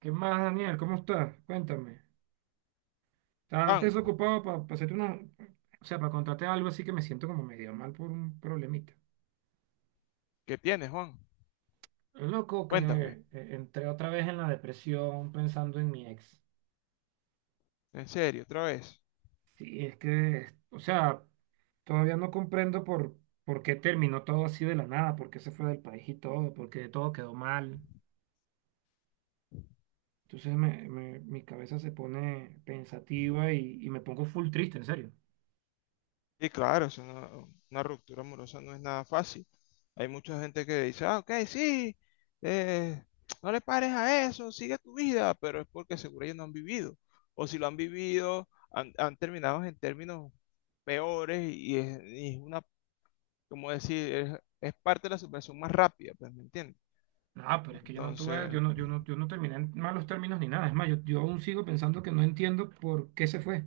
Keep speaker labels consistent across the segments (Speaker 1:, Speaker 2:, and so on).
Speaker 1: ¿Qué más, Daniel? ¿Cómo estás? Cuéntame. ¿Estás
Speaker 2: Juan,
Speaker 1: desocupado para hacerte una. O sea, para contarte algo así que me siento como medio mal por un problemita.
Speaker 2: ¿qué tienes, Juan?
Speaker 1: Loco, que
Speaker 2: Cuéntame,
Speaker 1: entré otra vez en la depresión pensando en mi ex.
Speaker 2: en serio, otra vez.
Speaker 1: Sí, es que, o sea, todavía no comprendo por qué terminó todo así de la nada, por qué se fue del país y todo, por qué todo quedó mal. Entonces mi cabeza se pone pensativa y me pongo full triste, en serio.
Speaker 2: Sí, claro, es una ruptura amorosa no es nada fácil. Hay mucha gente que dice, ah, ok, sí, eh, no le pares a eso, sigue tu vida, pero es porque seguro ellos no han vivido. O si lo han vivido, han terminado en términos peores y y es una, como decir, es parte de la superación más rápida, pues, ¿me entiendes?
Speaker 1: No, pero es que yo no tuve,
Speaker 2: Entonces,
Speaker 1: yo no, yo no, yo no terminé en malos términos ni nada. Es más, yo aún sigo pensando que no entiendo por qué se fue.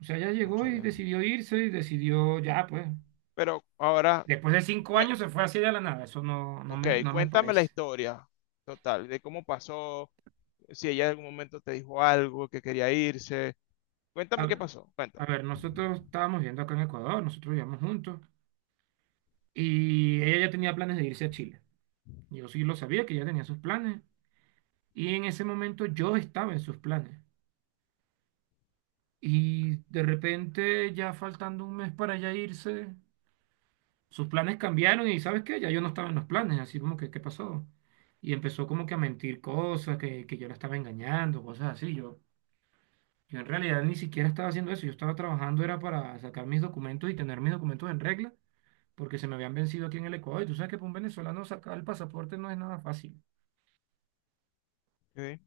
Speaker 1: O sea, ella llegó y
Speaker 2: cónchale.
Speaker 1: decidió irse y decidió ya, pues.
Speaker 2: Pero ahora,
Speaker 1: Después de cinco
Speaker 2: cue-
Speaker 1: años se fue así de la nada. Eso no, no
Speaker 2: ok,
Speaker 1: me, no me
Speaker 2: cuéntame la
Speaker 1: parece.
Speaker 2: historia total, de cómo pasó, si ella en algún momento te dijo algo, que quería irse.
Speaker 1: A
Speaker 2: Cuéntame qué
Speaker 1: ver,
Speaker 2: pasó,
Speaker 1: a
Speaker 2: cuéntame.
Speaker 1: ver, nosotros estábamos viendo acá en Ecuador, nosotros vivíamos juntos y ella ya tenía planes de irse a Chile. Yo sí lo sabía que ella tenía sus planes y en ese momento yo estaba en sus planes. Y de repente, ya faltando un mes para ya irse. Sus planes cambiaron y, ¿sabes qué? Ya yo no estaba en los planes, así como que, ¿qué pasó? Y empezó como que a mentir cosas, que yo la estaba engañando, cosas así. Yo en realidad ni siquiera estaba haciendo eso, yo estaba trabajando, era para sacar mis documentos y tener mis documentos en regla, porque se me habían vencido aquí en el Ecuador. Y tú sabes que para un venezolano sacar el pasaporte no es nada fácil.
Speaker 2: Ok.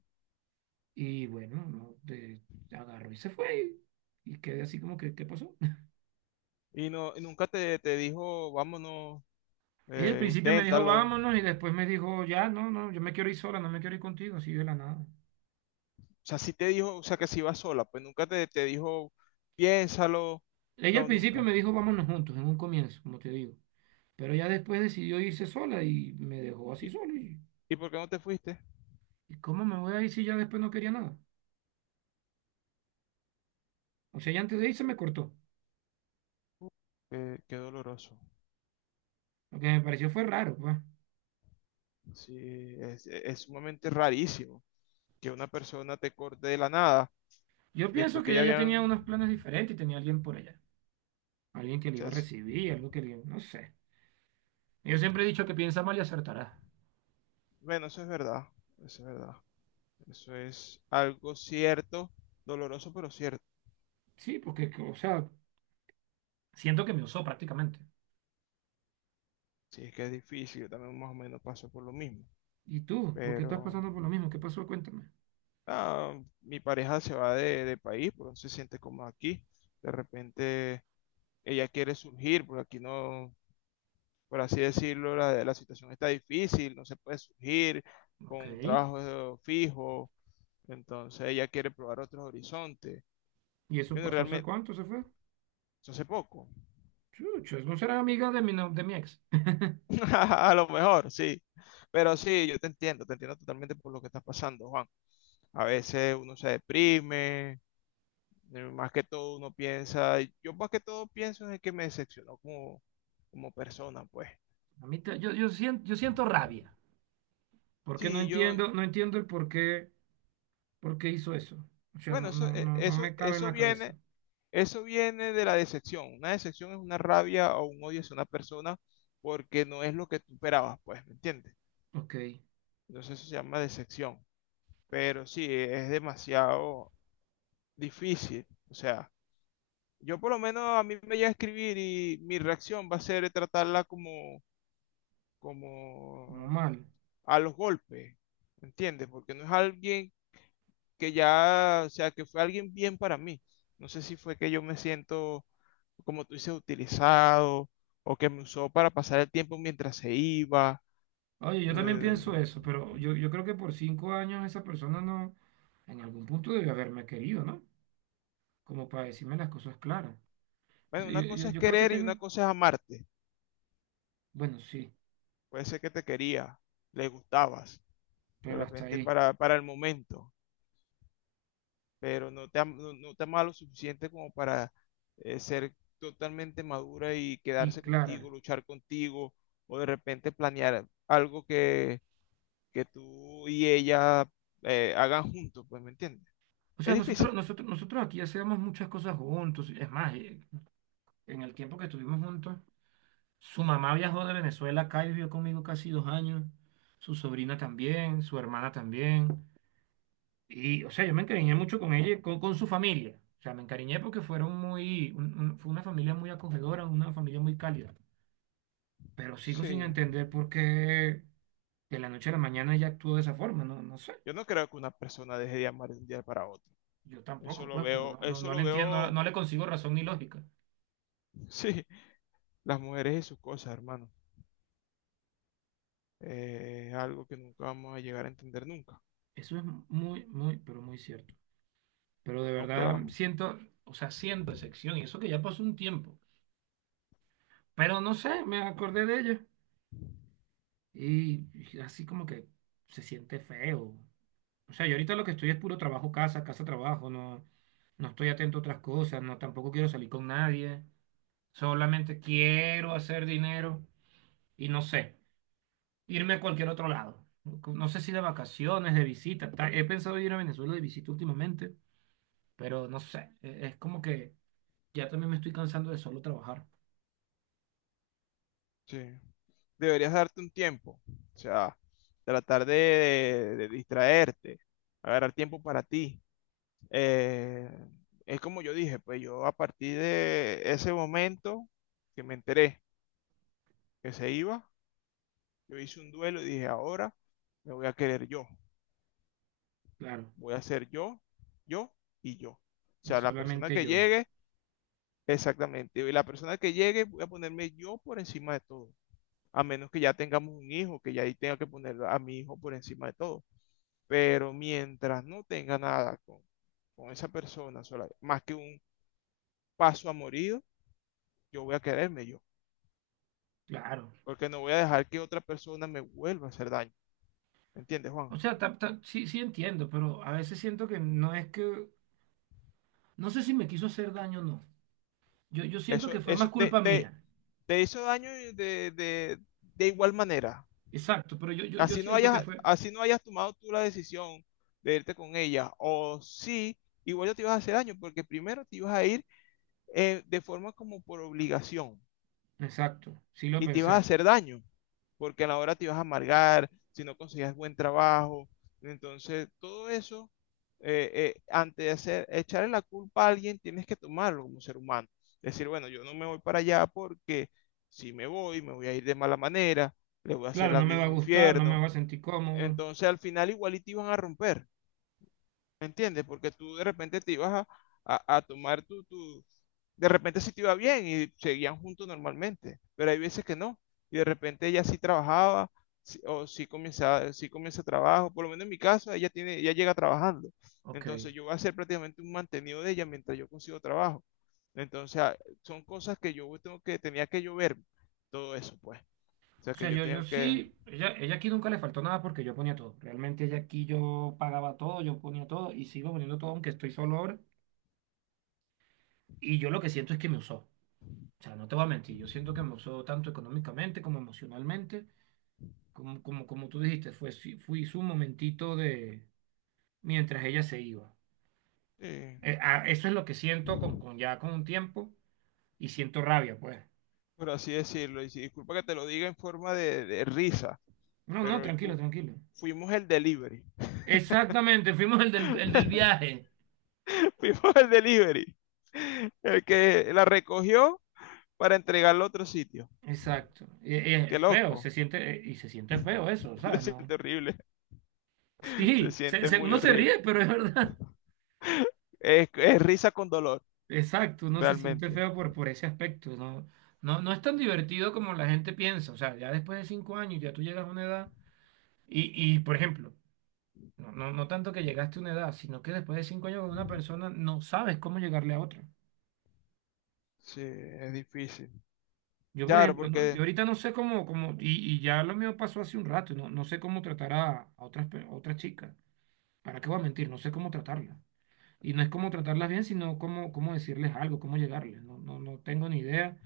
Speaker 1: Y bueno, no, agarró y se fue. Y quedé así como que, ¿qué pasó?
Speaker 2: Y no, y nunca te, te dijo, vámonos,
Speaker 1: Ella al principio me dijo,
Speaker 2: inténtalo. O
Speaker 1: vámonos, y después me dijo, ya, no, no, yo me quiero ir sola, no me quiero ir contigo, así de la nada.
Speaker 2: sea, sí te dijo, o sea, que si iba sola, pues nunca te, te dijo, piénsalo.
Speaker 1: Ella al
Speaker 2: No,
Speaker 1: principio
Speaker 2: nunca.
Speaker 1: me dijo vámonos juntos, en un comienzo, como te digo. Pero ya después decidió irse sola y me dejó así
Speaker 2: ¿Y,
Speaker 1: solo. ¿Y,
Speaker 2: ¿y por qué no te fuiste?
Speaker 1: ¿y cómo me voy a ir si ya después no quería nada? O sea, ya antes de irse me cortó.
Speaker 2: Uh, Qué, qué doloroso.
Speaker 1: Lo que me pareció fue raro, pues.
Speaker 2: Sí, es sumamente rarísimo que una persona te corte de la nada
Speaker 1: Yo pienso
Speaker 2: después
Speaker 1: que
Speaker 2: que ya
Speaker 1: ella ya tenía
Speaker 2: habían...
Speaker 1: unos planes diferentes y tenía alguien por allá. Alguien que
Speaker 2: o
Speaker 1: le iba
Speaker 2: sea,
Speaker 1: a
Speaker 2: es-
Speaker 1: recibir, algo que le. No sé. Yo siempre he dicho que piensa mal y acertará.
Speaker 2: bueno, eso es verdad, eso es verdad. Eso es algo cierto, doloroso pero cierto.
Speaker 1: Sí, porque, o sea, siento que me usó prácticamente.
Speaker 2: Sí, es que es difícil, yo también más o menos paso por lo mismo.
Speaker 1: ¿Y tú? ¿Por qué estás
Speaker 2: Pero
Speaker 1: pasando por lo mismo? ¿Qué pasó? Cuéntame.
Speaker 2: ah, mi pareja se va de país, porque no se siente cómoda aquí. De repente ella quiere surgir, porque aquí no, por así decirlo, la situación está difícil, no se puede surgir con
Speaker 1: Ok.
Speaker 2: un trabajo fijo. Entonces ella quiere probar otros horizontes.
Speaker 1: ¿Y eso
Speaker 2: Yo no,
Speaker 1: pasó hace
Speaker 2: realmente,
Speaker 1: cuánto se fue?
Speaker 2: eso hace poco.
Speaker 1: Chuchos, no será amiga de mi ex.
Speaker 2: A lo mejor, sí. Pero sí, yo te entiendo totalmente por lo que estás pasando, Juan. A veces uno se deprime, más que todo uno piensa, yo más que todo pienso en que me decepcionó como, como persona, pues.
Speaker 1: A mí te- yo, yo siento rabia, porque no
Speaker 2: Sí, yo,
Speaker 1: entiendo, no entiendo el por qué hizo eso. O sea,
Speaker 2: bueno,
Speaker 1: no, no, no, no me cabe en la cabeza.
Speaker 2: eso viene de la decepción. Una decepción es una rabia o un odio hacia una persona porque no es lo que tú esperabas, pues, ¿me entiendes?
Speaker 1: Ok,
Speaker 2: Entonces eso se llama decepción. Pero sí, es demasiado difícil. O sea, yo por lo menos a mí me voy a escribir y mi reacción va a ser tratarla como,
Speaker 1: como
Speaker 2: como
Speaker 1: mal.
Speaker 2: a los golpes, ¿entiendes? Porque no es alguien que ya, o sea, que fue alguien bien para mí. No sé si fue que yo me siento, como tú dices, utilizado o que me usó para pasar el tiempo mientras se iba.
Speaker 1: Oye, yo también
Speaker 2: Eh,
Speaker 1: pienso eso, pero yo creo que por 5 años esa persona no, en algún punto debe haberme querido, ¿no? Como para decirme las cosas claras. Es-
Speaker 2: bueno,
Speaker 1: Yo,
Speaker 2: una
Speaker 1: yo-
Speaker 2: cosa es
Speaker 1: yo creo que
Speaker 2: querer y una
Speaker 1: tengo,
Speaker 2: cosa es amarte.
Speaker 1: bueno, sí,
Speaker 2: Puede ser que te quería, le gustabas, de
Speaker 1: pero hasta
Speaker 2: repente
Speaker 1: ahí.
Speaker 2: para el momento, pero no te, no, no te ama lo suficiente como para ser totalmente madura y
Speaker 1: Y
Speaker 2: quedarse contigo,
Speaker 1: clara.
Speaker 2: luchar contigo, o de repente planear algo que tú y ella hagan juntos, pues, ¿me entiendes?
Speaker 1: O
Speaker 2: Es
Speaker 1: sea, nosotros,
Speaker 2: difícil.
Speaker 1: nosotros, nosotros aquí hacemos muchas cosas juntos. Es más, en el tiempo que estuvimos juntos, su mamá viajó de Venezuela acá y vivió conmigo casi 2 años, su sobrina también, su hermana también, y o sea, yo me encariñé mucho con ella, y con su familia, o sea, me encariñé porque fueron fue una familia muy acogedora, una familia muy cálida, pero sigo sin
Speaker 2: Sí,
Speaker 1: entender por qué de la noche a la mañana ella actuó de esa forma, no sé,
Speaker 2: yo no creo que una persona deje de amar de un día para otro.
Speaker 1: yo tampoco, pues, pero no, no,
Speaker 2: Eso
Speaker 1: no
Speaker 2: lo
Speaker 1: le entiendo,
Speaker 2: veo,
Speaker 1: no le consigo razón ni lógica.
Speaker 2: sí, las mujeres y sus cosas, hermano. Es algo que nunca vamos a llegar a entender nunca.
Speaker 1: Eso es muy, muy, pero muy cierto. Pero de
Speaker 2: Nunca lo
Speaker 1: verdad
Speaker 2: vamos.
Speaker 1: siento, o sea, siento decepción y eso que ya pasó un tiempo. Pero no sé, me acordé de ella y así como que se siente feo. O sea, yo ahorita lo que estoy es puro trabajo, casa, casa, trabajo, no estoy atento a otras cosas, no, tampoco quiero salir con nadie, solamente quiero hacer dinero y no sé, irme a cualquier otro lado. No sé si de vacaciones, de visita, tal. He pensado ir a Venezuela de visita últimamente, pero no sé, es como que ya también me estoy cansando de solo trabajar.
Speaker 2: Sí, deberías darte un tiempo, o sea, de distraerte, agarrar tiempo para ti. Eh, es como yo dije, pues yo a partir de ese momento que me enteré que se iba, yo hice un duelo y dije, ahora me voy a querer yo,
Speaker 1: Claro,
Speaker 2: voy a ser yo, yo y yo. O
Speaker 1: y
Speaker 2: sea, la persona
Speaker 1: solamente
Speaker 2: que
Speaker 1: yo,
Speaker 2: llegue, exactamente, y la persona que llegue voy a ponerme yo por encima de todo. A menos que ya tengamos un hijo, que ya ahí tenga que poner a mi hijo por encima de todo. Pero mientras no tenga nada con, con esa persona sola, más que un paso a yo voy a quererme yo,
Speaker 1: claro.
Speaker 2: porque no voy a dejar que otra persona me vuelva a hacer daño. ¿Me entiendes,
Speaker 1: O
Speaker 2: Juan?
Speaker 1: sea, sí entiendo, pero a veces siento que no es que, no sé si me quiso hacer daño o no. Yo siento
Speaker 2: Eso,
Speaker 1: que fue
Speaker 2: eso
Speaker 1: más
Speaker 2: te,
Speaker 1: culpa
Speaker 2: te-
Speaker 1: mía.
Speaker 2: Te hizo daño y de igual manera.
Speaker 1: Exacto, pero yo siento que fue.
Speaker 2: Así no hayas tomado tú la decisión de irte con ella, o sí, igual ya te ibas a hacer daño, porque primero te ibas a ir de forma como por obligación,
Speaker 1: Exacto, sí lo
Speaker 2: y te ibas a
Speaker 1: pensé.
Speaker 2: hacer daño, porque a la hora te ibas a amargar, si no conseguías buen trabajo. Entonces, todo eso, eh, antes de hacer, echarle la culpa a alguien, tienes que tomarlo como ser humano. Decir, bueno, yo no me voy para allá porque si me voy, me voy a ir de mala manera, le voy a hacer
Speaker 1: Claro,
Speaker 2: la
Speaker 1: no me
Speaker 2: vida
Speaker 1: va a
Speaker 2: un
Speaker 1: gustar, no me
Speaker 2: infierno.
Speaker 1: va a sentir cómodo.
Speaker 2: Entonces, al final, igual y te iban a romper, ¿me entiendes? Porque tú de repente te ibas a, a tomar tu, de repente sí te iba bien y seguían juntos normalmente, pero hay veces que no. Y de repente ella sí trabajaba o sí comienza trabajo. Por lo menos en mi caso, ella tiene, ella llega trabajando.
Speaker 1: Ok.
Speaker 2: Entonces yo voy a ser prácticamente un mantenido de ella mientras yo consigo trabajo. Entonces son cosas que yo tengo que, tenía que yo ver todo eso, pues. O sea
Speaker 1: O
Speaker 2: que
Speaker 1: sea,
Speaker 2: yo
Speaker 1: yo
Speaker 2: tengo que,
Speaker 1: sí, ella aquí nunca le faltó nada porque yo ponía todo. Realmente ella aquí yo pagaba todo, yo ponía todo y sigo poniendo todo aunque estoy solo ahora. Y yo lo que siento es que me usó. O sea, no te voy a mentir, yo siento que me usó tanto económicamente como emocionalmente, como tú dijiste, fue, sí, fui su momentito de mientras ella se iba.
Speaker 2: eh,
Speaker 1: Eso es lo que siento con ya con un tiempo y siento rabia, pues.
Speaker 2: por así decirlo, y disculpa que te lo diga en forma de risa,
Speaker 1: No, no,
Speaker 2: pero
Speaker 1: tranquilo, tranquilo.
Speaker 2: fuimos el delivery.
Speaker 1: Exactamente, fuimos el del viaje.
Speaker 2: Fuimos al delivery. El que la recogió para entregarla a otro sitio.
Speaker 1: Exacto.
Speaker 2: Qué
Speaker 1: Feo, se
Speaker 2: loco.
Speaker 1: siente, y se siente feo eso, ¿sabes?
Speaker 2: Se
Speaker 1: No.
Speaker 2: siente horrible. Se
Speaker 1: Sí,
Speaker 2: siente muy
Speaker 1: uno se
Speaker 2: horrible.
Speaker 1: ríe, pero es verdad.
Speaker 2: Es risa con dolor,
Speaker 1: Exacto, uno se siente
Speaker 2: realmente.
Speaker 1: feo por ese aspecto, ¿no? No, no es tan divertido como la gente piensa, o sea, ya después de 5 años ya tú llegas a una edad y, y por ejemplo, no tanto que llegaste a una edad, sino que después de 5 años con una persona no sabes cómo llegarle a otra.
Speaker 2: Sí, es difícil.
Speaker 1: Yo, por
Speaker 2: Claro,
Speaker 1: ejemplo, yo
Speaker 2: porque
Speaker 1: ahorita no sé cómo y ya lo mío pasó hace un rato, no sé cómo tratar a otras, a otras chicas. ¿Para qué voy a mentir? No sé cómo tratarlas. Y no es cómo tratarlas bien, sino cómo decirles algo, cómo llegarles. No, no, no tengo ni idea.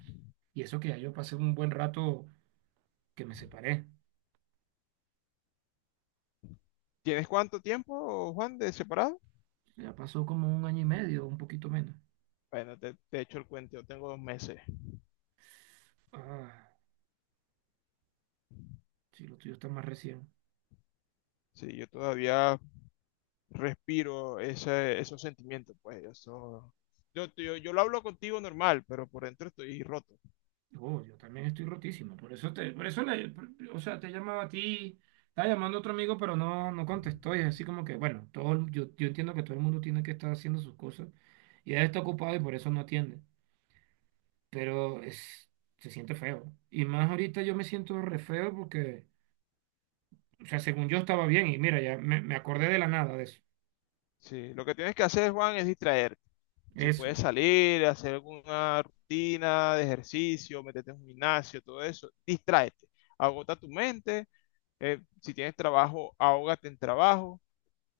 Speaker 1: Y eso que ya yo pasé un buen rato que me separé.
Speaker 2: ¿tienes cuánto tiempo, Juan, de separado?
Speaker 1: Ya pasó como un año y medio, un poquito menos.
Speaker 2: Bueno, te echo el cuento, yo tengo 2 meses.
Speaker 1: Ah, sí, lo tuyo está más recién.
Speaker 2: Sí, yo todavía respiro ese, esos sentimientos, pues, eso... Yo lo hablo contigo normal, pero por dentro estoy roto.
Speaker 1: Oh, yo también estoy rotísimo. Por eso te, por eso le- por- o sea, te llamaba a ti, estaba llamando a otro amigo, pero no contestó. Y es así como que, bueno, yo entiendo que todo el mundo tiene que estar haciendo sus cosas. Y él está ocupado y por eso no atiende. Pero es, se siente feo. Y más ahorita yo me siento re feo porque, o sea, según yo estaba bien. Y mira, ya me acordé de la nada de eso.
Speaker 2: Sí, lo que tienes que hacer, Juan, es distraer. Si
Speaker 1: Eso,
Speaker 2: puedes salir, hacer alguna rutina de ejercicio, meterte en un gimnasio, todo eso, distráete. Agota tu mente. Si tienes trabajo, ahógate en trabajo.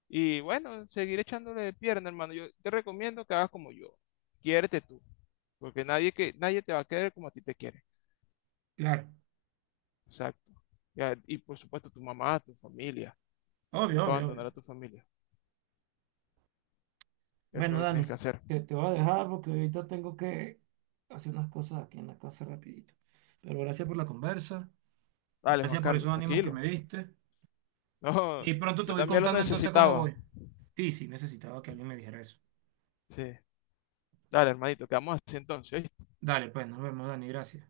Speaker 2: Y bueno, seguir echándole de pierna, hermano. Yo te recomiendo que hagas como yo. Quiérete tú, porque nadie, que, nadie te va a querer como a ti te quieren.
Speaker 1: claro.
Speaker 2: Exacto. Ya, y por supuesto tu mamá, tu familia.
Speaker 1: Obvio,
Speaker 2: Nunca
Speaker 1: obvio, obvio.
Speaker 2: abandonar a tu familia. Eso es lo
Speaker 1: Bueno,
Speaker 2: que tienes que
Speaker 1: Dani,
Speaker 2: hacer.
Speaker 1: te voy a dejar porque ahorita tengo que hacer unas cosas aquí en la casa rapidito. Pero gracias por la conversa,
Speaker 2: Dale, Juan
Speaker 1: gracias por
Speaker 2: Carlos,
Speaker 1: esos ánimos que
Speaker 2: tranquilo.
Speaker 1: me diste.
Speaker 2: No,
Speaker 1: Y pronto te
Speaker 2: yo
Speaker 1: voy
Speaker 2: también lo
Speaker 1: contando entonces cómo
Speaker 2: necesitaba.
Speaker 1: voy. Sí, sí, necesitaba que alguien me dijera eso.
Speaker 2: Sí. Dale, hermanito, quedamos así entonces.
Speaker 1: Dale, pues, nos vemos, Dani, gracias.